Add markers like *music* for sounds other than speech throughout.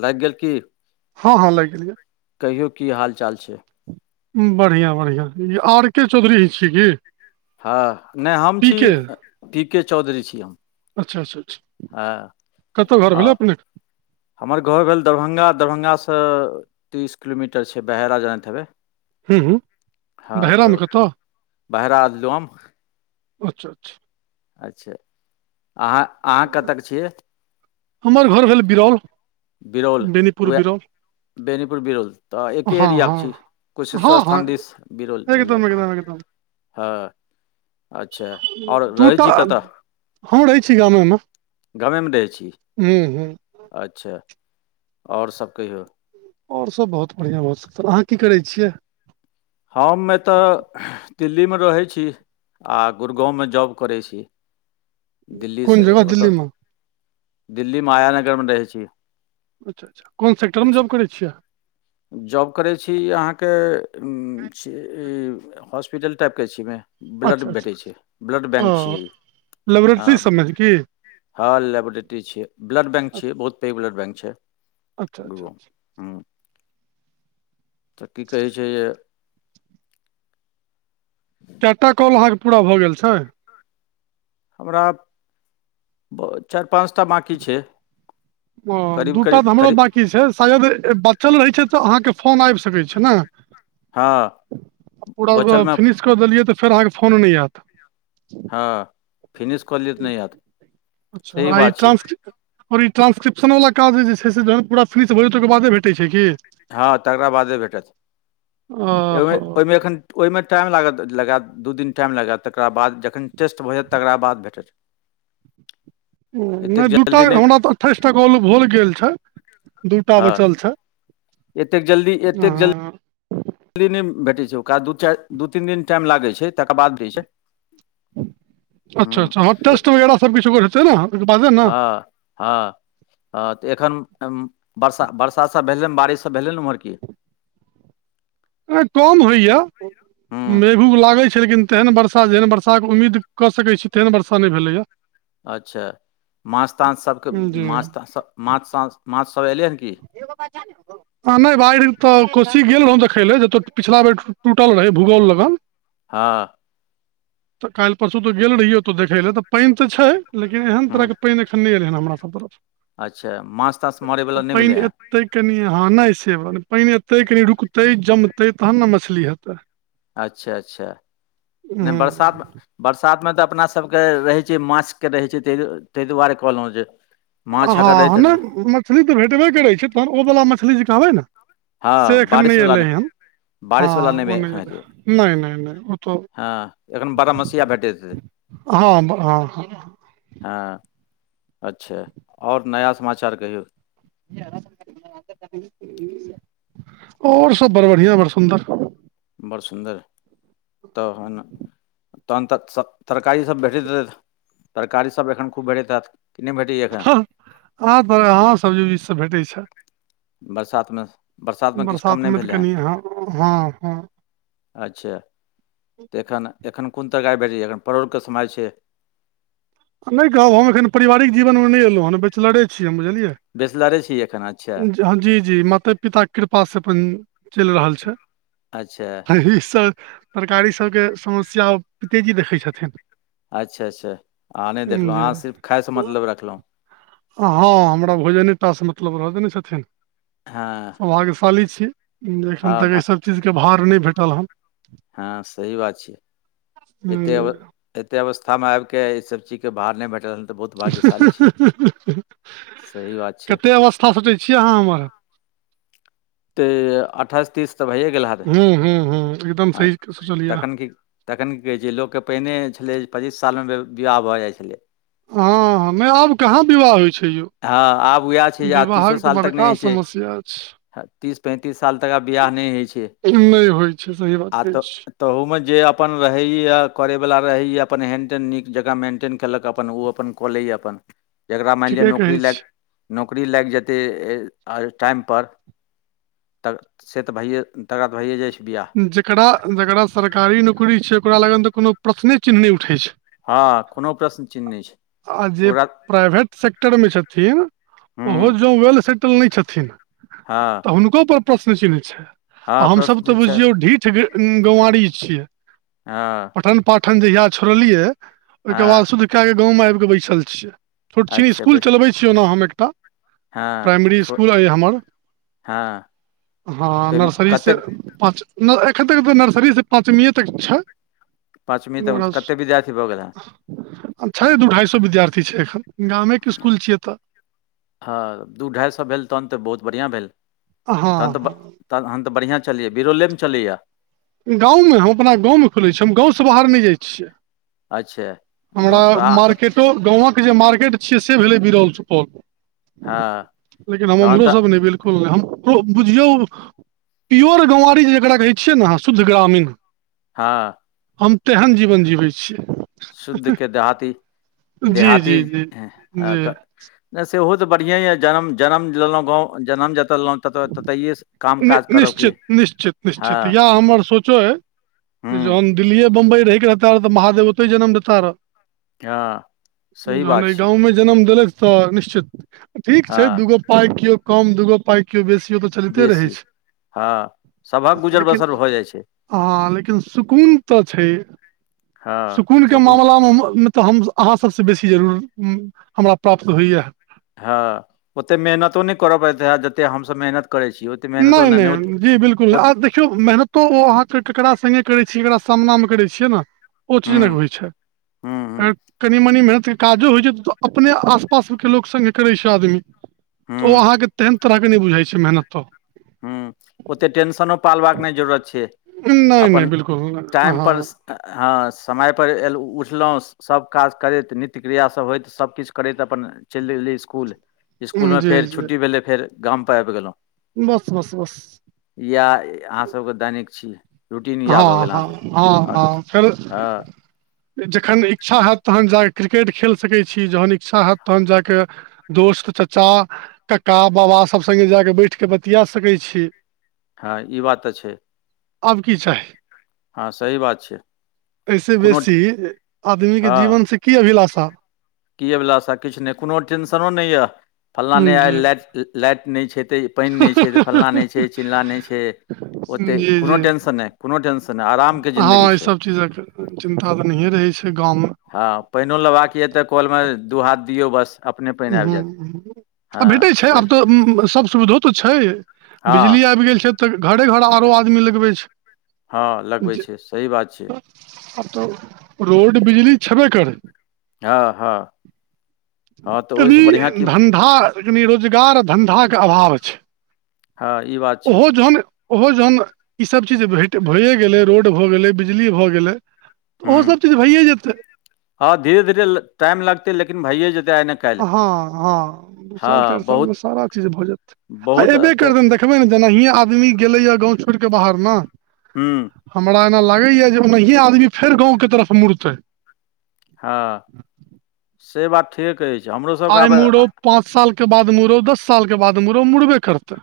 लाइग गेल की। हँ-हँ लाइग गेलै। कहियौ की हाल-चाल छैय। बढ़ियाँ- बढ़ियाँ इ आर-के चौधरी इ छी की। हँ नै हम पी छी के पी-के चौधरी छी हम। अच्छा- अच्छा ठीक। हँ आ हमर घर भेल दरभंग, दरभंगा स तीस किलोमीटर छैय बहेरा जानैत हेबै। हूँ हूँ हँ त भैरामे कतऽ बहेरा आ *unintelligible* अच्छा- अच्छा। अच्छा अहाँ- अहाँ कतय के छियै। हमर घर भेल बिरौल, बिरौल बेनीपुर उएह बिरौल। बेनीपुर बिरौल त एके हँ एरियाके हँ छी। हँ कुशेश्वर हँ स्थान दिस बिरोल भेलै। एकदम एकदम एकदम ह। दूटा छी कतऽ हम रहै छी गामे मे गामेमे रहै छी हुं- हुं। अच्छा और सब कहियौ। और सब बहुत बढ़ियाँ बहुत सुंदर, अहाँ की करै छियै। हम एतऽ दिल्लीमे रहै छी। आ गुरगाँवमे जॉब करैत छी। कोन दिल्लीसँ जगह ओतय दिल्लीमे दिल्ली मायानगरमे रहै छी। अच्छा अच्छा कौन सेक्टरमे अच्छा जॉब करै छियै आहा? जॉब करै छी अहाँके ई हॉस्पिटल टाइपके छियमे। ब्लड अच्छा अच्छा भेटै छै, ब्लड बैंक छी, ओ हँ। लेबोरेटरी सबमे की हँ लेबोरेटरी छियै, ब्लड बैंक छियै, बहुत पैघ ब्लड बैंक छै। अच्छा अच्छा ओ ह्म्म तऽ की कहै छै जे चारिटा कॉल अहाँके पूरा भऽ गेल छै? हमरा ब चारि पाँच टा बाँकी छै। ओ करीब दू टा करीब तऽ हमरो करीब बाँकी छै, शायद बचल रहै छै तऽ अहाँके फोन आबि सकै छै ने? हँ पूरा बचलमे फिनिश कय देलिये तऽ आहाके फोन नय आयत। हँ, फिनिश कऽ लिये तऽ नहि आयत, सही बात छै। ओर ई ट्रंस्क्रिप्शन वला काज जे छै से जहन पूरा फिनिश भऽ जेतय ओकर बादे भेटै छै कि? हँ तकरा बादे भेटत, ओ ओहो ओहिमे एखन ओहिमे टाइम लागत लगायत। दु दिन टाइम लगेत, तकरा बाद जखन टेस्ट भऽ जायत तकरा बाद भेटत। एतेक नहि दू टा जल्दी नहि हमरा तऽ अठाइस टा कॉल भल गेल छै। दूटा हँ बचल छै आ। दिली नहि भेटैत छै ओकरा दू चारि दू तीन दिन टाइम लागैत छै तकर बाद दै छै। *unintelligible* अच्छा हूँ अच्छा हँ टेस्ट वगैर सभ किछुग ह होतै ने ओहिके बादे नऽ। हँ हँ हँ तऽ एखन बरसा बरसा सब भेलै बारिश सब भेलै ने ओम्हर की? कम होइया। हूँ मेघू लागे छै लेकिन तेहन वर्षा जेहन बर्षा के उम्मीद क सकैत छी तेहन वर्षा नय भेले या। अच्छा माछ ताछसभके जी माछ तसभ माछ त माछसभ अयलै हन कि? *inaudible* आ नहि बाढ़ि तऽ कोशी गेल रहौ देखय ले जतौ पिछला बेर टूटल रहे भूगोल लग। हँ। तऽ काल्हि परसू तऽ गेल रहिये ओतय देखे ले तऽ पानि तऽ छै। लेकिन एहन हूँ तरहके पानि एखन नहिैन हमरासभ तरफ। अच्छा माछ ताछ तऽ मारयवला नहि भेलै पानि हँ एते कनि हँ नहि सेबात पानि एतै, कनि रुकतै, जमतै, तहन ने मछली हेतै। अच्छा अच्छा नहि हूँ बरसातमे बरसातमे तऽ अपना सभके रहै छै माछ के रहै छै ता ताहि दुआरे कहलहुँ जे माछ अगर रहैत हँ हेतै तऽ नहि मछली तऽ भेटबे करैत छै तहन ओवला मछली जे कहबै ने से हँ एखन नहि बारिशवला एयलै हन। हँ बारिशवला ओ एखन नहि एले हेतै हन, नहि नहि नहि ओ तऽ हँ एखन बारहमसिया भेटैत हेतै हँ ह। हँ अच्छा आओर नया समाचार कहियौ? आओर सब बड़ बढ़िआं बड़ सुन्दर। बड़ सुन्दर तहन तहन तऽ तरकारीसभ भेटैत हेतै। तरकारी सब एखन खूब भेटैत हैत कि नहि भेटैया एखन? आँ हँ सब्जी उबजीसब भेटै छै। बरसातमे - - बरसातमे तऽ कनि अहाँ हँ -हँ अच्छा तऽ एखन- एखन कोन तरकार आ भेटै जाएया एखन परोर के समय छै। नहि कहब हम एखन पारिवारिक जीवनमे नहि एलहुँ हँ बैचलरे छी हम बुझलियै। बेचलरे छीयै एखन अच्छा- - ज- जी -जी माते पिताके कृपासँ अपन चलि रहल छै अच्छा ई सब- - तरकारी सबके समस्या ओ तेजी देखै छथिन। अच्छा- अच्छा अहाँ नहि देखलहुँ जी अहाँ सिर्फ खायसँ मतलब रखलहुँ- - हँ- हँ- ह हमरा भोजने टा स मतलब रखने छथिन। हँ- - भाग्यशाली छी एखन तक एहिसभ चीजके भार नहि भेटल हँ- - हँ से- - कि बात छिई। एते जी। अ एते अवस्था मे आबिक के ई सब चीज के भार नहि भेटल नेय तऽ बहुत- - सही बात छै कते अवस्था सचै छियै अहाँ हमर- - *unintelligible* ते अठाइस तीस तऽ भइए गेल हैत हूँ हूँ हूँ एकदम अ सही सोचलियै तखेन की- - तखन की कहै छै लोककेँ पहिने छलै पच्चीस सालमे विवाह भऽ जाइत छलैइ। हँ, मे आब कहाँ विवाह होइ छै यौ- - हँ आब उएह छै जे आ तीसो साल तक नहि बड़का होइ समस्या छै। तीस पैंतीस साल तक आ बियाह नहि होइ छै, नहि होइ छै सही बात आब कहै तऽ छी तहूमे जे अपन रहैएए करैवला रहैया अपन हेंड तटेड नीक जकाँ मेन्टेन केलक अपन ओ अपन- - क ले अपन जेकरा मानि ल ठीके न- - कहै नौकरी लागि जेतै ए टाइमपर- - तऽ से तऽ भइयए तकरा तऽ भैए जाइ छै बिआह- - छी जेकरा- जेकरा सरकारी नौकरी छै, ओकरा लग तऽ कोनो प्रश्ने चिन्ह नहि उठै छै। हँ कोनो प्रश्न चिन्ह नहि छै आ जे ओकरा- - प्राइवेट सेक्टरमे छथिन ओहो हूँ जँ वेल सेटल नहि छथिन। हँ तऽ हुनकोपर प्रश्न चिन्ह छै। हँ, प्रश्न चिन्ह छै। ओ ढीठ गवारी छियै। हँ- - पठन पाठन जहिया छोड़लियै ओहिके हँ बाद शुद्ध कए क गाँवमे आबिकऽ बैसल छियै। छोट छिन अच्छा स्कुल बैस चलबैत छी ओना हम एकटा हँ प्राइमरी छो स्कुल अइ हमर- - हँ- - हँ नर्सरीसँ पाँच न एखन तक तऽ नर्सरीसँ पाँचमीए तक छै। पाँचमी तक मरस कतेक विद्यार्थी भऽ गेल हँ छै, दू ढ़ाइ सए विद्यार्थी छै एखन- - गामेके स्कूल छियै तऽ- - हँ दू ढाइ सए भेल तहन तऽ बहुत बढ़िआँ भेल हँ तहन तऽ ब- हँ - तहन तऽ बढ़िआँ चलैए बिरलेमे चलैयए- - गाँवमे हम अपना गाँवमे खुलै छी, हम गाँवसँ बाहर नहि जाइ छियै। अच्छा- - हमरा मार्केटो गामवक जे मार्केट छियै से भेलै, बिरौल सुपौल - हँ - लेकिन हम तहन उमरो तऽ सब नहि बिलकुल नहि हम बुझियौ- - प्योर गौवारी जे जकरा कहै छियै ने अहाँ शुद्ध ग्रामीण- - हँ हम तेहन जीवन जिबै छियै। शुद्ध के जी देहाती-देहाती जी जी एं जी तऽ नहि सेहो तऽ बढ़िएँ यऽ जनम-जनम लेलहुँ गाँव, जनम जतय लेलहुँ तत ततहिए स नि निश्चित-निश्चित-निश्चित हँ इएह हमर सोचो एय हूँ जहन दिल्लीे बम्बई रहिके रहता र त, महादेव ओतय जनम देता र। हँ सही जहन बात अय छै गाँवमे जनम देलैथ तऽ निश्चित ठीक छै हँ दूगो पाइ कियो कम, दूगो पाइ कियो बेसी, ओ तऽ छ बेसी, हँ सभक गुजर लेकिन बसर भऽ जाइ छै। हँ लेकिन सुकून तऽ छै, हँ सुकून के सकून मामला मे हमर न तऽ हम अहाँ सबसँ बेसी जरूर, म हमरा प्राप्त होइए। हँ ओते मेहनतो नहि करऽ परैत हैत, जते हमसब मेहनत करै छी ओ ओतेक मेहनतो नहि नहि नहि-नहि जी बिलकुल आ देखियौ मेहनत तो ओ अहाँ के केकरा संगे करै छियै ककरा सामना मे करै छियै न ओ चीज नहि हूँ होइ छै, हुं हुं ए कनि मनी मेहनत के काजो होइ छै, त अपने आस-पास के लोक संगे करई छै आदमी, त ओ हुं अहां के तेहेन तरह के नहि बुझाइ छै मेहनतो। हम्म ओते टेंशनो पालबाक नहि जरूरत छै। नहि-नहि अपन बिलकुल नहि टाइम अह पर ह। स- हँ समय पर एल उठलौस सब काज करैत, नित्य क्रियासब होइत सबकिछ करैत, अपन चिईल देलियै स्कुल। स्कुल मे जी फेर जी छुट्टी भेलै, फेर गामपर आबि गेलहुँ। बस- बस -बस या अहाँसबके दैनिक छी। रूटीन इएह भऽ गेल अहाँ सब हँ हँ-हँ-हँ-हँ फेर हँ जखन इच्छा हैत तहन जा क क्रिकेट खेल सकै छी, जहन इच्छा हैत तहन जा के दोस्त, चाचा, कक्का, बाबा सब संग्गे जा क बैठ के बतिया सकै छी। हँ ई बात तऽ छै। आब की चाही, हँ सही बात छै एहि से कोनो बेसी आदमी के जीवन से की अभिलाषा कि अभिलाषा किछ नहि, कोनो टेंशनो नहि यऽ, फल्लाँ नहि जी आयल लाइट-लाइट नहि छै तैं पानि नहि छै, त फलाँ नहि छै, चिल्लाँ नहि छै, ओते जी जी कोनो टेन्शन नहि। कोनो टेन्शन नहि आराम के जिन्दगी हँ ई छै। सब चीजक चिन्ता तऽ नहिए रहै छै गाँवमे। हँ पानिओ लेबाक य त कोल मे दू हाथ दियौ बस अपने पानि आबि जायत हम्म आ भेटै हँ छै आब सही तऽ सब सुविधो तऽ छै। बिजली हँ आबि गेल छै, त घरे घर आरो आदमी लगबै छै। हँ लगबै जे छै, सही बात छै। आब त रोड बिजली छेबे करै। हँ-हँ तनि की धन्धा, कनि रोजगार आ धन्धाके अभाव छै। हँ ई बात छै ओहो जहन ओहो जहन ई सब चीज भेट भइए गेलै, रोड भऽ गेलै, बिजली भऽ गेलै, त हूँ ओहो सब चीज भइए जेतै। हँ धीरे धीरे टाइम लगतै लेकिन भैये जेते आइ ने काल्हि हँ हँ दू साल हँ चारि साल मे बहुत सारा चीज भऽ जेतै आ बहुत हेबे तऽ करतैन। देखबै ने जेनाहिए आदमी गेलैए गाँव छोड़ि कऽ बाहर ने हुं। हमरा एना लागैए जे ओनाहिये आदमी फेर गाँंव के तरफ मुड़तै। हँ से बात ठीके कहै छियै, हमरोसभके आइ आब मुड़ौ पाँच सालके बाद मुड़ौ दस सालके बाद मुड़ौ, मुरबे करतै।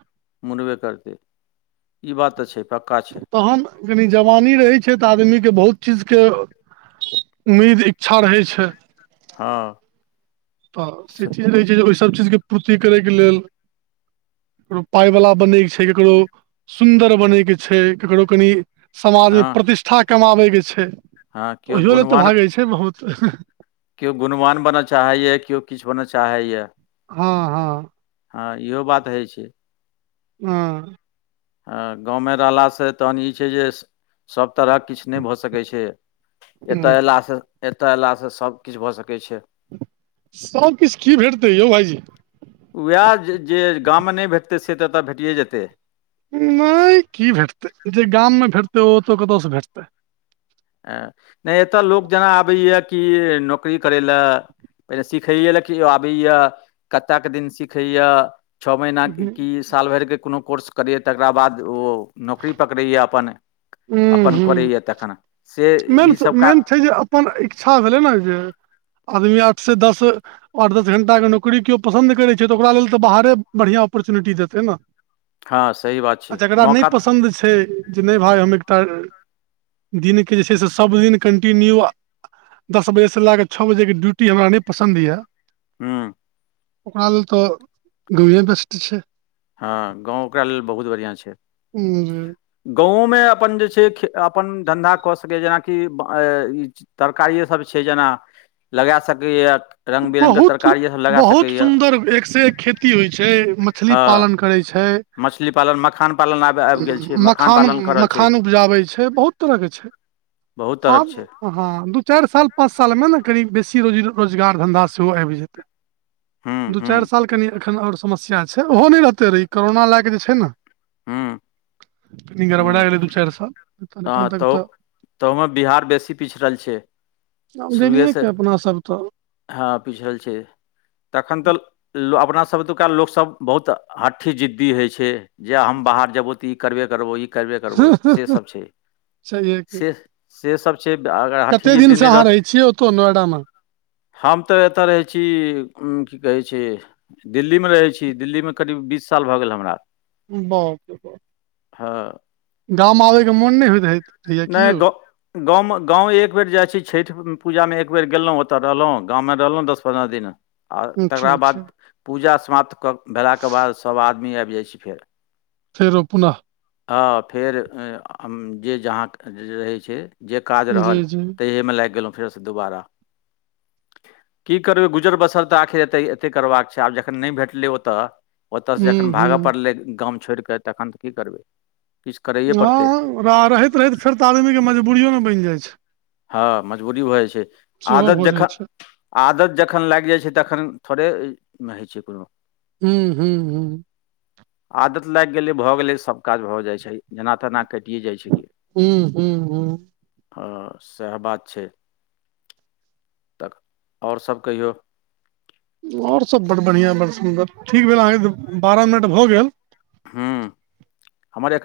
मुड़बे करतै ई बात तऽ छै, पक्का छै। तखन कनी जवानी रहै छै तऽ आदमीके बहुत चीजके उम्मीद इच्छा रहै छै। हँ। तऽ से चीज रहैत छै जे ओहिसभ चीजके पूर्ति करैके लेल ककरो पाय वला बनै के छै, ककरो सुन्दर बनै के छै ककरो कनि समाज मे हँ प्रतिष्ठा कमाबै के छै, हँ केओ त हियो ल तऽ गुणवान भागै छै बहुत। केओ गुणवान बनऽ चाहैए केओ किछु बनऽ चाहैए। हँ हँ। हँ इहो बात होइ छै। हँ। गाँवमे रहलासँ तखन ई छै जे सभ तरहक किछु नहि भऽ सकै छै। एतऽ हँ अयलासँ, एतऽ अयलासँ सभकिछु भऽ सकै छै। सबकिछु की भेटतै यौ भाईजी। वैह जे गाममे नहि भेटतै से तऽ एतय भेटिए जेतै। नहि की भेटतै, जे गाम मे भेटतै ओ ओतऽ कतय से भेटतै। एँ नहि एतय लोक जेना आबैए कि नौकरी करय ले पहिले सिखैेये ले आबैये, कतेक दिन सिखये छओ महीना हूँ की साल भरिके कोनो कोर्स करैए तकरा बाद ओ नौकरी पकड़ैए अपन। हूँ अपन हूँ। करैये तखन से मेन ईसभ मेन काज छै जे अपन इच्छा भेलै ने जे आदमी आठ से दस आठ दस घंटाके नौकरी केओ पसन्द करैत छै तऽ ओकरा लेल तऽ बाहरे बढ़िआँ ऑपर्चुनिटी देतै ने हँ सही बात आ छै जकरा नहि मौका पसन्द छै जे नहि भाय हम एकटा दिनके जे छै से सभदिन कन्टिन्यू दस बजेसँ लए कऽ छओ बजेके ड्यूटी हमरा नहि पसन्द ये हुं। ओकरा लेल तो गाँवे बेस्ट छै। हँ गाँव ओकरा लेल बहुत बढ़िआँ छै। उं जे गाँवोमे अपन जे छै अपन धन्धा कऽ सवैये, जेनाकि ई तरकारिए सभ छै जेना, लगा सकैए रङ्ग बिरङ्गके बहुत, तरकारिए सभ लगा बहुत सकैए सुन्दर एक से एक खेती होइ छै मछली हँ पालन करै छै मछली पालन मखान पालन आब आबि गेल छै मखान, पालन करल छै मखान उपजाबै छै, बहुत तरह के छै बहुत आब तरहके छै। हँ दू चारि साल पाँच सालमे ने कनि बेसी रोज रोजगार धन्धा सेहो आबि जेतै। हूँ दू चारि हूँ साल कनि एखन आओर समस्या छै, ओहो नहि रहतै रहै, कोरोना लए कऽ जे छै ने हुं। कनी गड़बड़ा गेलै दु-चार साल तहन हँ एखन तक ते तऽ ओय मे बिहार बेसी पिछड़ल छै। आब जैनिये के अपना सब तऽ हां पिछड़ल छै, तखन तऽ ल अपना आ सब ओतोका लोक सब बहुत हठी जिद्दी हय छै जे हम बाहर जेबो तऽ ई करबे करबो, ई करबे करबो से सब छै, छैहे कि से से सब छै अगर हठी कते दिन जिद्दी से नै अहाँ रह रहै छियै ओतौ नोएडा मे हम तऽ एतऽ रहै छी उम्म की कहै छै दिल्ली मे रहै छी, दिल्ली मे करीब बीस साल भऽ गेल हमरा। बाप रे। बाप हां। गाम आबै के मोन नै होएत रहैत। नै गो गाम मे गांव एक बेर जाय छी छैठ उम्म पूजा मे एक बेर गेलौ ओता रहलौ, गांव मे रहलौ दस-पन्द्रअ दिन। और अच्छा तकरा अच्छा बाद पूजा समाप्त कऽ भेला के बाद सब आदमी आएब जाय छी फेर। फेर अपना हां फेर ए आ जे जहाँ रहै छै। जे काज रहल जी जी तैये मे लाग गेलौ फेर से दुबारा। की करबै गुजर-बसर तऽ आखिर एतै, एतै करबाक छै आब जखन नै भेटलै ओता। ओता से जखन हूँ भागै हूँ पड़लै गाम छोड़ कऽ तखन तऽ की करबै। किछु करैए पड़तै हां रा रहैत-रहैत फेर तऽ आदमी के मजबूरियो नै बैन जाय छै। हां मजबूरी भऽ जाय छै, सेहो आदत भऽ जख जाइ छै आदत जखन लाग जाय छै तखन थोड़े इ मे हय छै कुनू। हुं-हुं। आदत लाग गेलै भऽ गेलै, सब काज भऽ जाय छै। जना-तना कटिये जाय छै की। हूं हूं हूं आ साएह बात छै तऽ और सब कहियौ। और सब बड़ बढ़ियाँ, बड़ सुन्दर ठीक भेल अहाँ के बारअ मिनट भऽ गेल। हुं हमर एक